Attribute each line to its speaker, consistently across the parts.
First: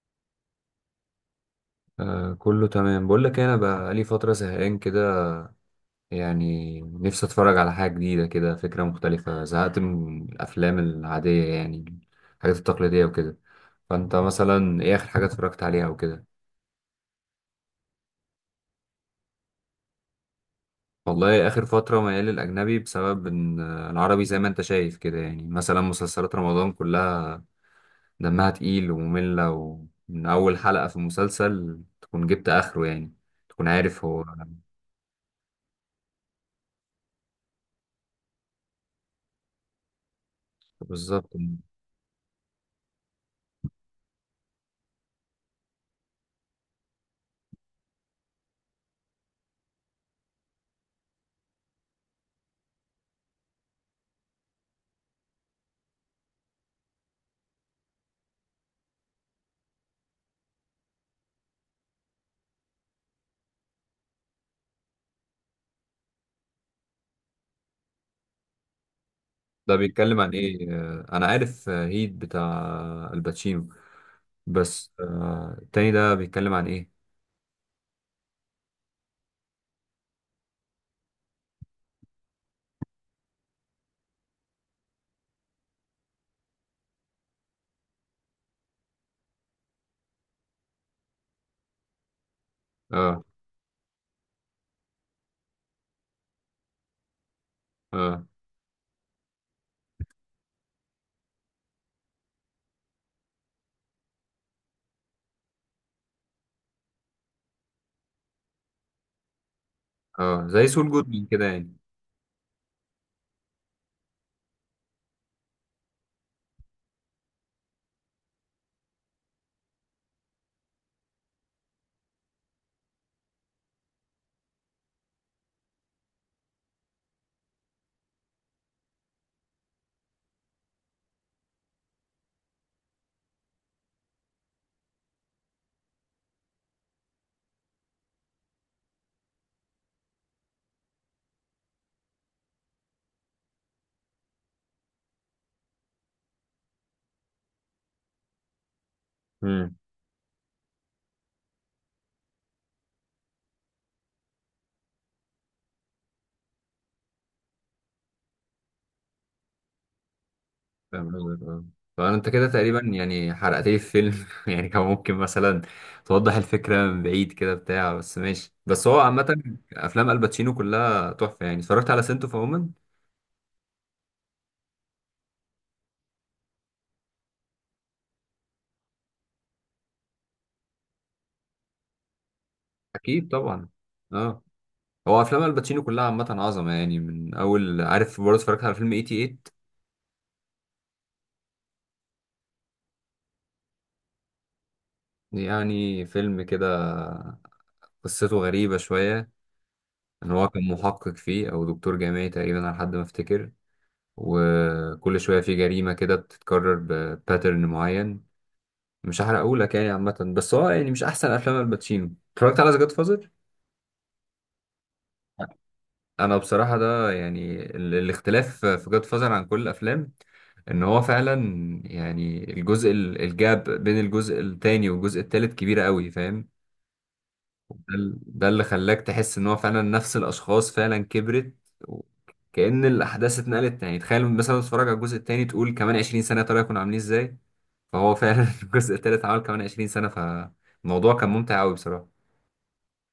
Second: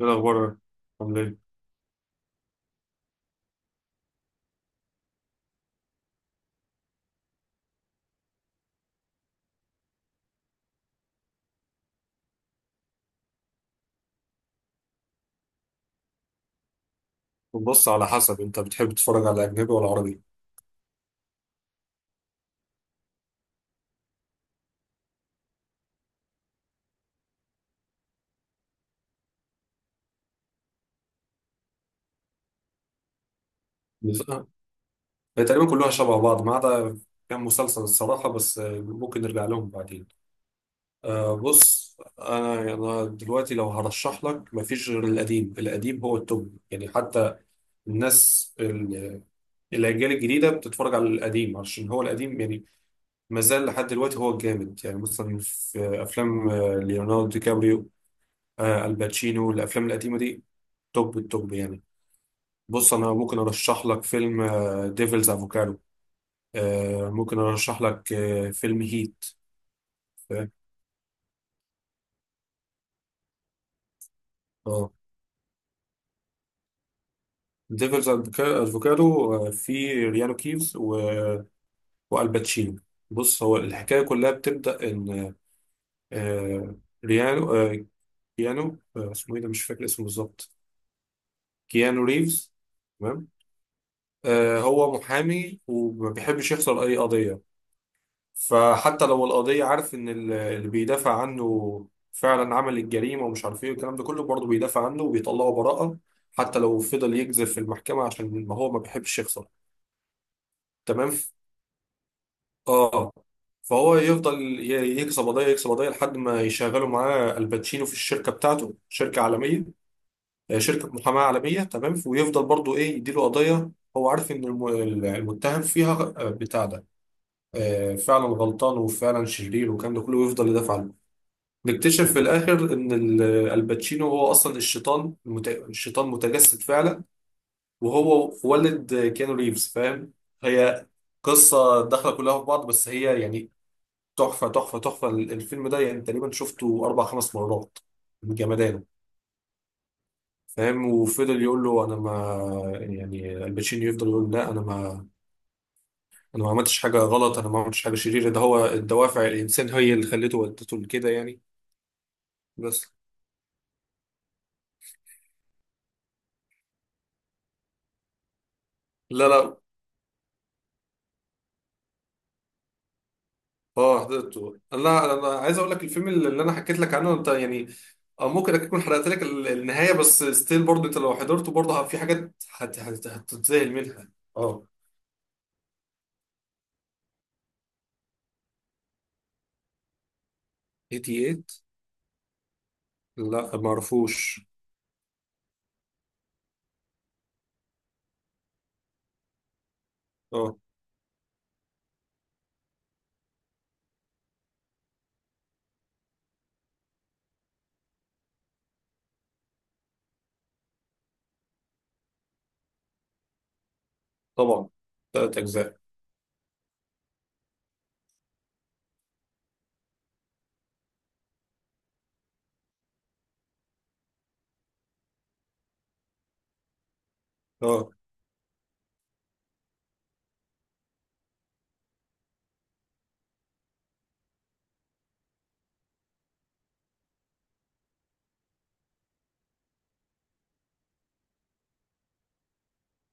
Speaker 1: ايه الاخبار؟ عامل ايه؟
Speaker 2: آه، كله تمام. بقول لك إيه، انا بقالي فتره زهقان كده. يعني نفسي اتفرج على حاجه جديده كده، فكره مختلفه. زهقت من الافلام العاديه يعني الحاجات التقليديه وكده. فانت مثلا ايه اخر حاجه اتفرجت عليها وكده؟
Speaker 1: بص، على حسب انت بتحب تتفرج على اجنبي ولا عربي؟
Speaker 2: والله اخر فتره ميال للاجنبي بسبب ان العربي زي ما انت شايف كده. يعني مثلا مسلسلات رمضان كلها دمها تقيل وممله، ومن اول حلقه في المسلسل تكون جبت اخره يعني، تكون عارف هو.
Speaker 1: بس- آه، هي تقريبا كلها شبه بعض، ما عدا كام مسلسل الصراحه، بس ممكن نرجع لهم بعدين.
Speaker 2: بالظبط.
Speaker 1: بص، انا دلوقتي لو هرشح لك مفيش غير القديم القديم، هو التوب يعني. حتى الناس ال- الاجيال الجديده بتتفرج على القديم عشان هو القديم يعني، ما زال لحد دلوقتي هو الجامد. يعني مثلا في افلام ليوناردو دي كابريو، الباتشينو، الافلام القديمه دي توب التوب يعني. بص انا ممكن ارشح لك فيلم ديفلز افوكادو، ممكن ارشح لك فيلم هيت.
Speaker 2: ده بيتكلم عن ايه؟ انا عارف، هيت بتاع الباتشينو.
Speaker 1: اه،
Speaker 2: بس التاني ده بيتكلم عن ايه؟
Speaker 1: ديفلز افوكادو في ريانو كيفز و- والباتشينو. بص، هو الحكايه كلها بتبدا ان آه، ريانو آه، كيانو، اسمه ايه ده، مش فاكر اسمه بالظبط، كيانو ريفز.
Speaker 2: اه.
Speaker 1: تمام. هو محامي وما بيحبش يخسر اي قضيه.
Speaker 2: اه.
Speaker 1: فحتى لو القضية، عارف إن اللي بيدافع عنه فعلا عمل الجريمة ومش عارف إيه والكلام ده كله، برضه بيدافع عنه وبيطلعه براءة، حتى لو فضل يكذب في المحكمة، عشان ما هو ما بيحبش يخسر.
Speaker 2: اه، زي سول
Speaker 1: تمام.
Speaker 2: جودمان كده يعني.
Speaker 1: آه فهو يفضل يكسب قضية يكسب قضية لحد ما يشغلوا معاه الباتشينو في الشركة بتاعته، شركة عالمية، شركة محاماة عالمية. تمام. ويفضل برضه، إيه، يديله قضية هو عارف إن المتهم فيها بتاع ده فعلا غلطان وفعلا شرير والكلام ده كله، ويفضل يدافع عنه. نكتشف في الاخر ان الباتشينو هو اصلا الشيطان، الشيطان متجسد فعلا، وهو والد كيانو ريفز، فاهم؟ هي قصه داخله كلها في بعض بس هي يعني تحفه تحفه تحفه. الفيلم ده يعني تقريبا شفته اربع خمس مرات من جمدانه،
Speaker 2: امم.
Speaker 1: فاهم. وفضل يقول له انا ما، يعني الباتشينو يفضل يقول لا انا ما، انا ما عملتش حاجه غلط، انا ما عملتش حاجه شريره، ده هو الدوافع، الانسان هي اللي خلته ودته لكده
Speaker 2: فاهم
Speaker 1: يعني.
Speaker 2: قصدك اه. فانت كده تقريبا
Speaker 1: بس
Speaker 2: يعني حرقت لي الفيلم يعني كان ممكن مثلا توضح الفكره من بعيد كده بتاع. بس ماشي، بس هو
Speaker 1: لا
Speaker 2: عامه
Speaker 1: لا.
Speaker 2: افلام الباتشينو كلها تحفه يعني. اتفرجت على سنتو فومن.
Speaker 1: اه حضرته. لا، انا عايز اقول لك الفيلم اللي انا حكيت لك عنه انت يعني، ممكن اكون حرقت لك النهايه، بس ستيل برضه انت لو حضرته، برضه في حاجات
Speaker 2: اكيد طبعا.
Speaker 1: هتتذهل منها.
Speaker 2: اه.
Speaker 1: اه.
Speaker 2: هو افلام الباتشينو كلها عامه عظمه يعني. من اول، عارف، برضه اتفرجت على فيلم 88.
Speaker 1: 88؟ لا ما اعرفوش.
Speaker 2: يعني فيلم كده قصته غريبة شوية، إن هو
Speaker 1: اه
Speaker 2: كان محقق فيه أو دكتور جامعي تقريبا على حد ما أفتكر. وكل شوية في جريمة كده بتتكرر بباترن معين. مش هحرقهولك يعني، عامة بس هو يعني مش أحسن أفلام الباتشينو. اتفرجت على جاد فازر؟
Speaker 1: طبعا، ثلاث اجزاء.
Speaker 2: أنا بصراحة ده يعني الاختلاف في جاد فازر عن كل الأفلام، إن هو فعلا يعني الجزء الجاب بين الجزء التاني والجزء التالت كبيرة قوي، فاهم؟
Speaker 1: اه.
Speaker 2: ده اللي خلاك تحس ان هو فعلا نفس الاشخاص فعلا كبرت، و- كأن الاحداث اتنقلت. يعني تخيل مثلا تتفرج على الجزء التاني تقول كمان 20 سنة طلعوا يكونوا عاملين ازاي. فهو فعلا الجزء التالت عمل كمان 20 سنة، فالموضوع كان ممتع قوي بصراحة.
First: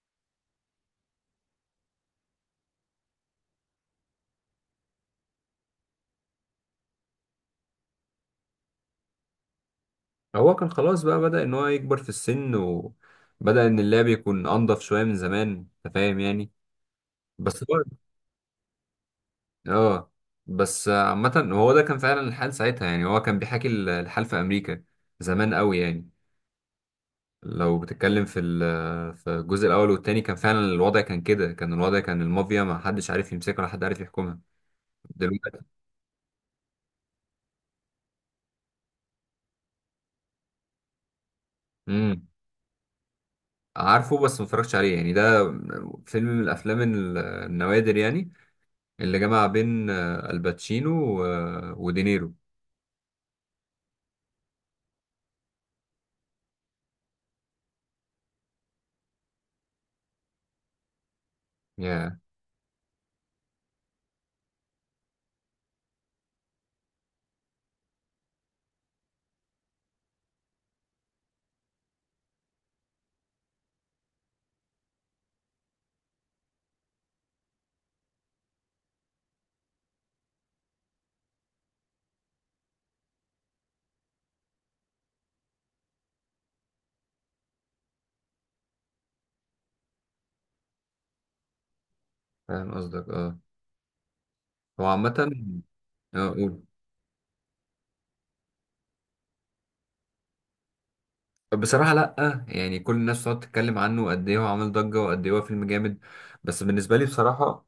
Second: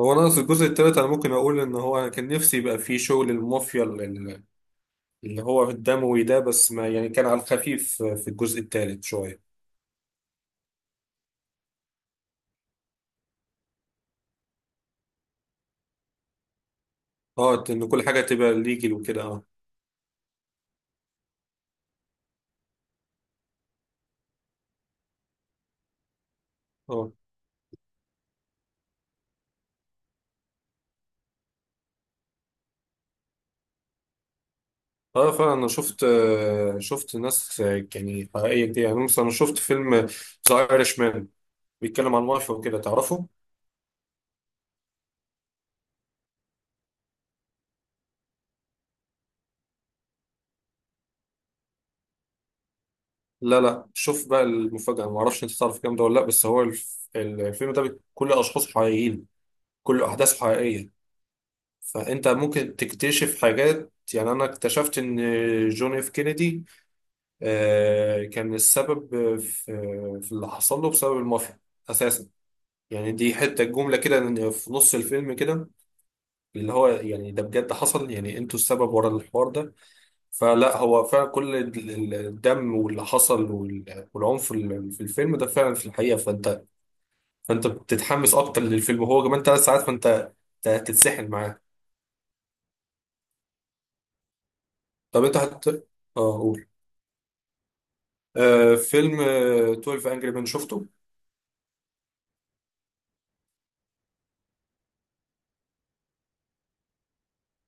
Speaker 1: هو انا في الجزء الثالث انا ممكن اقول ان هو، انا كان نفسي يبقى فيه شغل المافيا، اللي هو الدموي ده، بس ما يعني كان على الخفيف في الجزء الثالث شويه.
Speaker 2: هو كان خلاص بقى بدأ ان هو يكبر في السن، وبدأ ان اللعب يكون انضف شوية من زمان، انت فاهم يعني.
Speaker 1: اه،
Speaker 2: بس هو
Speaker 1: ان كل حاجه تبقى ليجل وكده. اه.
Speaker 2: اه. بس عامة هو ده كان فعلا الحال ساعتها. يعني هو كان بيحكي الحال في امريكا زمان قوي يعني.
Speaker 1: اه.
Speaker 2: لو بتتكلم في في الجزء الاول والتاني كان فعلا الوضع كان كده. كان الوضع كان المافيا ما حدش عارف يمسكها ولا حد عارف يحكمها
Speaker 1: اه فعلا،
Speaker 2: دلوقتي.
Speaker 1: انا شفت، شفت ناس يعني حقيقيه كتير، يعني مثلا انا شفت فيلم ذا ايرش مان، بيتكلم عن
Speaker 2: امم.
Speaker 1: مافيا وكده، تعرفه؟
Speaker 2: عارفه بس ما اتفرجتش عليه يعني. ده فيلم من الافلام النوادر يعني، اللي جمع بين الباتشينو ودينيرو.
Speaker 1: لا لا، شوف بقى المفاجاه، انا ما اعرفش انت تعرف الكلام ده ولا لا، بس هو الفيلم ده كل اشخاصه حقيقيين، كل احداثه حقيقيه.
Speaker 2: يا.
Speaker 1: فانت ممكن تكتشف حاجات، يعني انا اكتشفت ان جون اف كينيدي كان السبب في اللي حصل له بسبب المافيا اساسا. يعني دي حته جمله كده في نص الفيلم كده، اللي هو يعني ده بجد حصل يعني، انتوا السبب ورا الحوار ده. فلا هو فعلا كل الدم واللي حصل والعنف في الفيلم ده فعلا في الحقيقة. فانت بتتحمس اكتر للفيلم، هو كمان 3 ساعات، فانت أنت هتتسحل معاه.
Speaker 2: فاهم قصدك اه. هو
Speaker 1: طب
Speaker 2: عامة
Speaker 1: انت هت
Speaker 2: اه
Speaker 1: اه
Speaker 2: قول.
Speaker 1: قول. فيلم 12 انجري مان، شفته؟
Speaker 2: بصراحة لأ، يعني كل الناس بتقعد تتكلم عنه قد إيه هو عامل ضجة وقد إيه هو فيلم جامد، بس بالنسبة لي بصراحة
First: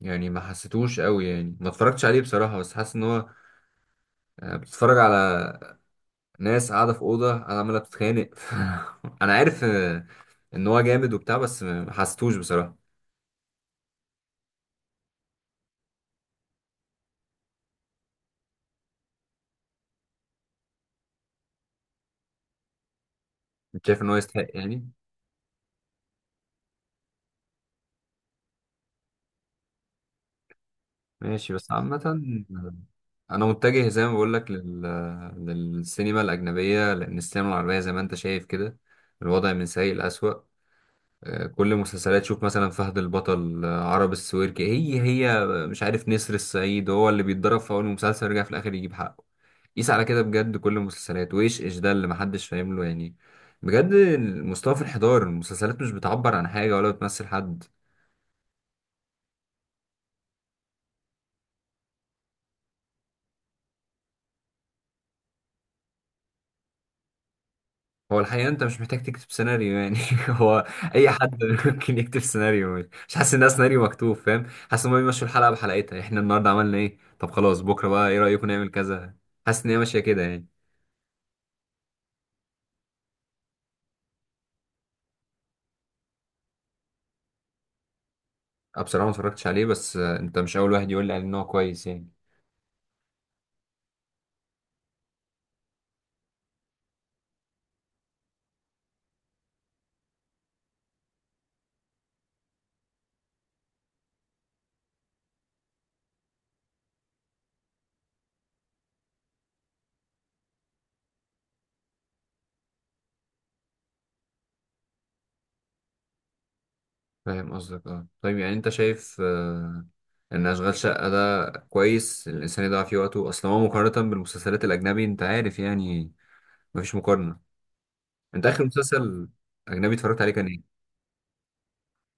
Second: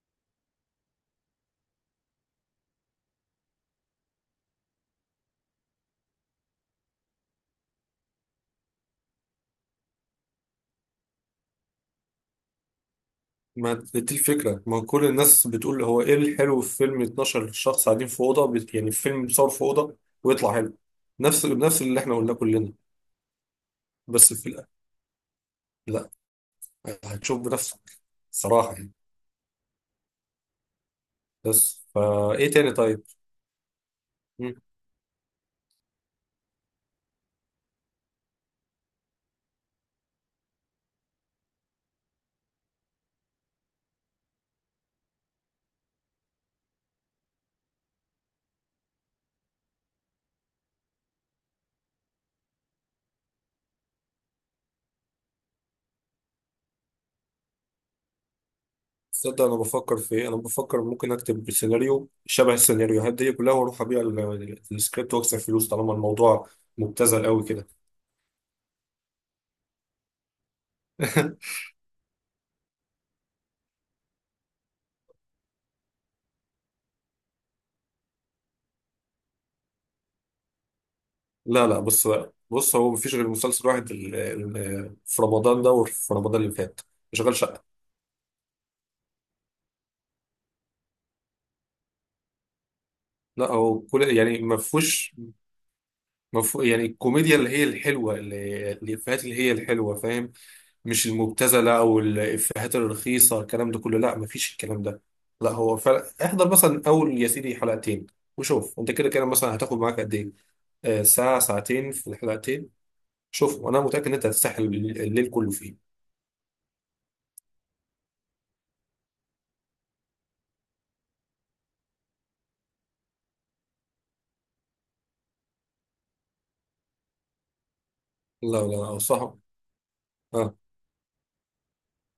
Speaker 2: يعني ما حسيتوش قوي. يعني ما اتفرجتش عليه بصراحة، بس حاسس ان هو بتتفرج على ناس قاعدة في أوضة، قاعدة عمالة بتتخانق انا عارف ان هو جامد وبتاع، بس ما حسيتوش بصراحة.
Speaker 1: ما دي الفكرة، ما كل الناس بتقول هو ايه الحلو في فيلم 12 شخص قاعدين في أوضة، يعني فيلم بيصور في أوضة ويطلع حلو. نفس اللي احنا قلناه كلنا.
Speaker 2: مش شايف ان هو
Speaker 1: بس
Speaker 2: يستحق
Speaker 1: في الأ-
Speaker 2: يعني.
Speaker 1: لا، هتشوف بنفسك صراحة يعني.
Speaker 2: ماشي، بس
Speaker 1: بس
Speaker 2: عامة
Speaker 1: فا، إيه تاني طيب؟
Speaker 2: انا متجه زي ما بقول لك
Speaker 1: مم.
Speaker 2: للسينما الأجنبية، لأن السينما العربية زي ما انت شايف كده الوضع من سيء لأسوأ. كل مسلسلات، شوف مثلا فهد البطل، عرب السويركي، هي هي مش عارف، نسر الصعيد هو اللي بيتضرب في اول مسلسل يرجع في الاخر يجيب حقه. قيس على كده بجد كل المسلسلات، وايش ايش ده اللي محدش فاهم له يعني. بجد المستوى في الانحدار، المسلسلات مش بتعبر عن حاجة ولا بتمثل حد.
Speaker 1: تصدق أنا بفكر في إيه؟ أنا بفكر ممكن أكتب سيناريو شبه السيناريوهات دي كلها وأروح أبيع السكريبت وأكسب فلوس، طالما الموضوع مبتذل أوي كده.
Speaker 2: هو الحقيقة انت مش محتاج تكتب سيناريو يعني هو اي حد ممكن يكتب سيناريو. مش حاسس انها سيناريو مكتوب، فاهم؟ حاسس ان هم بيمشوا الحلقة بحلقتها، احنا النهاردة عملنا ايه، طب خلاص بكرة بقى ايه رأيكم نعمل كذا. حاسس ان هي ماشية كده يعني.
Speaker 1: لا لا. بص، بص هو مفيش غير مسلسل واحد، في رمضان ده وفي رمضان اللي فات، شغال شقة.
Speaker 2: أنا بصراحة ما اتفرجتش عليه، بس أنت مش أول واحد يقول لي عليه إن هو كويس يعني.
Speaker 1: لا هو كل يعني ما فيهوش، ما فيه- يعني الكوميديا اللي هي الحلوة، اللي الإفيهات اللي هي الحلوة، فاهم؟ مش المبتذله او الافيهات الرخيصه، الكلام ده كله، لا مفيش الكلام ده. لا هو فعلا، احضر مثلا اول يا سيدي حلقتين، وشوف انت كده كده مثلا هتاخد معاك قد ايه، ساعه ساعتين في الحلقتين، شوف، وانا متاكد ان انت هتستحمل الليل، الليل كله فيه.
Speaker 2: فاهم قصدك أه. طيب يعني أنت شايف إن أشغال شقة ده كويس الإنسان يضيع فيه وقته؟ أصل هو مقارنة بالمسلسلات الأجنبي أنت عارف يعني مفيش مقارنة. أنت
Speaker 1: لا
Speaker 2: آخر
Speaker 1: لا لا،
Speaker 2: مسلسل
Speaker 1: انصحك.
Speaker 2: أجنبي اتفرجت عليه كان
Speaker 1: آه.
Speaker 2: إيه؟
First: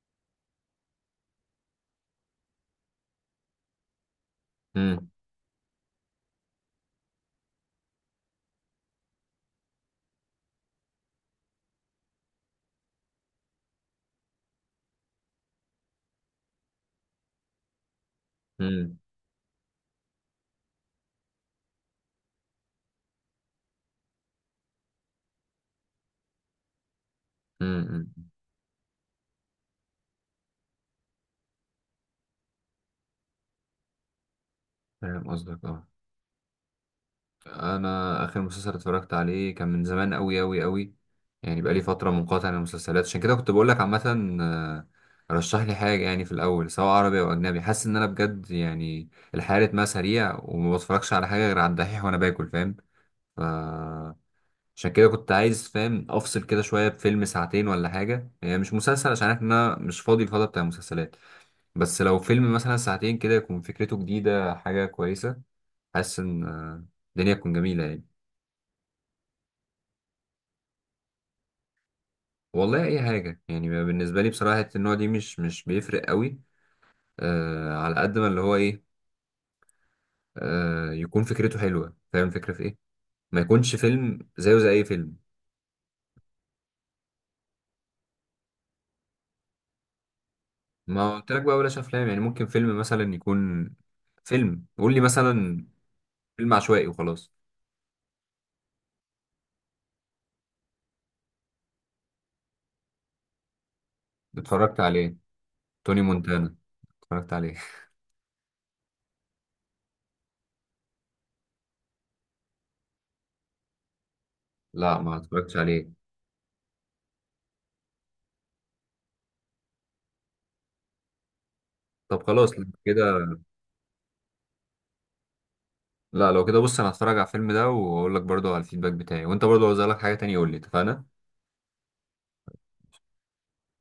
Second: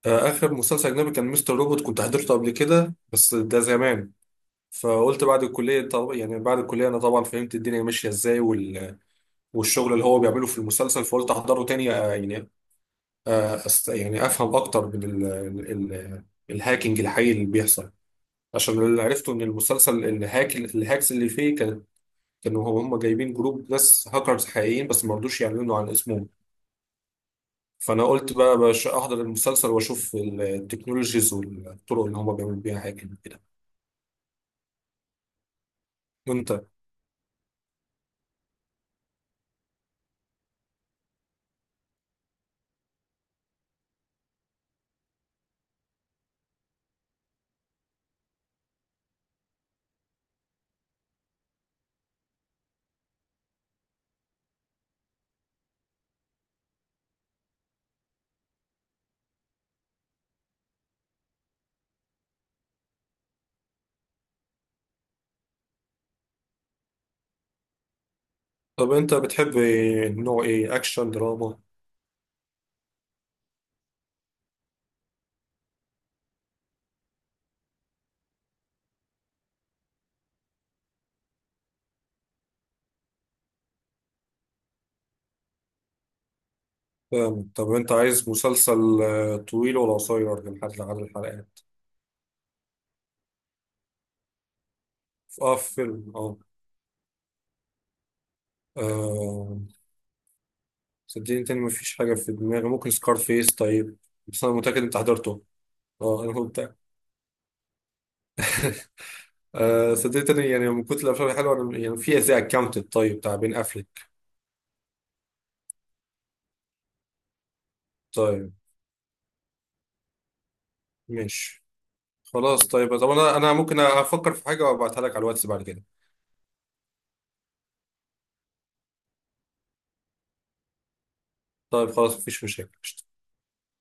Speaker 1: اخر مسلسل اجنبي كان مستر روبوت، كنت حضرته قبل كده بس ده زمان.
Speaker 2: امم.
Speaker 1: فقلت بعد الكليه، طب يعني بعد الكليه انا طبعا فهمت الدنيا ماشيه ازاي والشغل اللي هو بيعمله في المسلسل، فقلت احضره تاني يعني افهم اكتر من الهاكينج الحقيقي اللي بيحصل. عشان
Speaker 2: امم.
Speaker 1: اللي عرفته ان المسلسل الهاكس اللي فيه كانوا هم جايبين جروب ناس هاكرز حقيقيين بس ما رضوش يعلنوا عن اسمهم. فانا
Speaker 2: امم.
Speaker 1: قلت بقى باش احضر المسلسل واشوف التكنولوجيز والطرق اللي هم بيعملوا بيها هاكينج كده.
Speaker 2: فاهم قصدك أه.
Speaker 1: وانت؟
Speaker 2: انا اخر مسلسل اتفرجت عليه كان من زمان قوي قوي قوي. يعني بقالي فتره منقطع عن المسلسلات، عشان كده كنت بقول لك عامه آه، رشح لي حاجه يعني في الاول، سواء عربي او اجنبي. حاسس ان انا بجد يعني الحياه رتمها سريع، وما بتفرجش على حاجه غير على الدحيح وانا باكل، فاهم؟ ف عشان كده كنت عايز، فاهم، افصل كده شويه بفيلم ساعتين ولا حاجه، يعني مش مسلسل عشان عارف ان انا مش فاضي الفتره بتاع المسلسلات. بس لو فيلم مثلا ساعتين كده يكون فكرته جديده حاجه كويسه، حاسس ان الدنيا تكون جميله يعني.
Speaker 1: طب انت بتحب نوع ايه، اكشن، دراما؟
Speaker 2: والله اي حاجه يعني، بالنسبه لي بصراحه حتة النوع دي مش بيفرق قوي. آه، على قد ما اللي هو ايه، آه، يكون فكرته حلوه، فاهم الفكره في ايه. ما يكونش فيلم زيه زي اي فيلم.
Speaker 1: فاهم. طب انت عايز مسلسل طويل ولا قصير، من حد عدد
Speaker 2: ما قلت لك بقى
Speaker 1: الحلقات؟
Speaker 2: بلاش افلام، يعني ممكن فيلم مثلا يكون فيلم، قول لي
Speaker 1: اه،
Speaker 2: مثلا
Speaker 1: فيلم
Speaker 2: فيلم عشوائي وخلاص.
Speaker 1: آه. صدقني تاني مفيش حاجة في دماغي، ممكن سكار فيس طيب، بس أنا
Speaker 2: اتفرجت
Speaker 1: متأكد أنت
Speaker 2: عليه،
Speaker 1: حضرته.
Speaker 2: توني
Speaker 1: اه، أنا
Speaker 2: مونتانا.
Speaker 1: متأكد.
Speaker 2: اتفرجت عليه.
Speaker 1: صدقني تاني، يعني من كتر الأفلام الحلوة أنا، يعني في زي أكاونتد طيب، بتاع بين أفليك.
Speaker 2: لا ما اتفرجتش عليه.
Speaker 1: طيب، ماشي.
Speaker 2: طب خلاص لو
Speaker 1: خلاص طيب. طب
Speaker 2: كده.
Speaker 1: أنا ممكن أفكر في حاجة وأبعتها لك على الواتس بعد كده.
Speaker 2: لا لو كده، بص انا هتفرج على الفيلم ده واقول لك برضو على الفيدباك بتاعي، وانت برضو لو لك حاجه تانية قول لي، اتفقنا.
Speaker 1: طيب خلاص، مفيش مشاكل.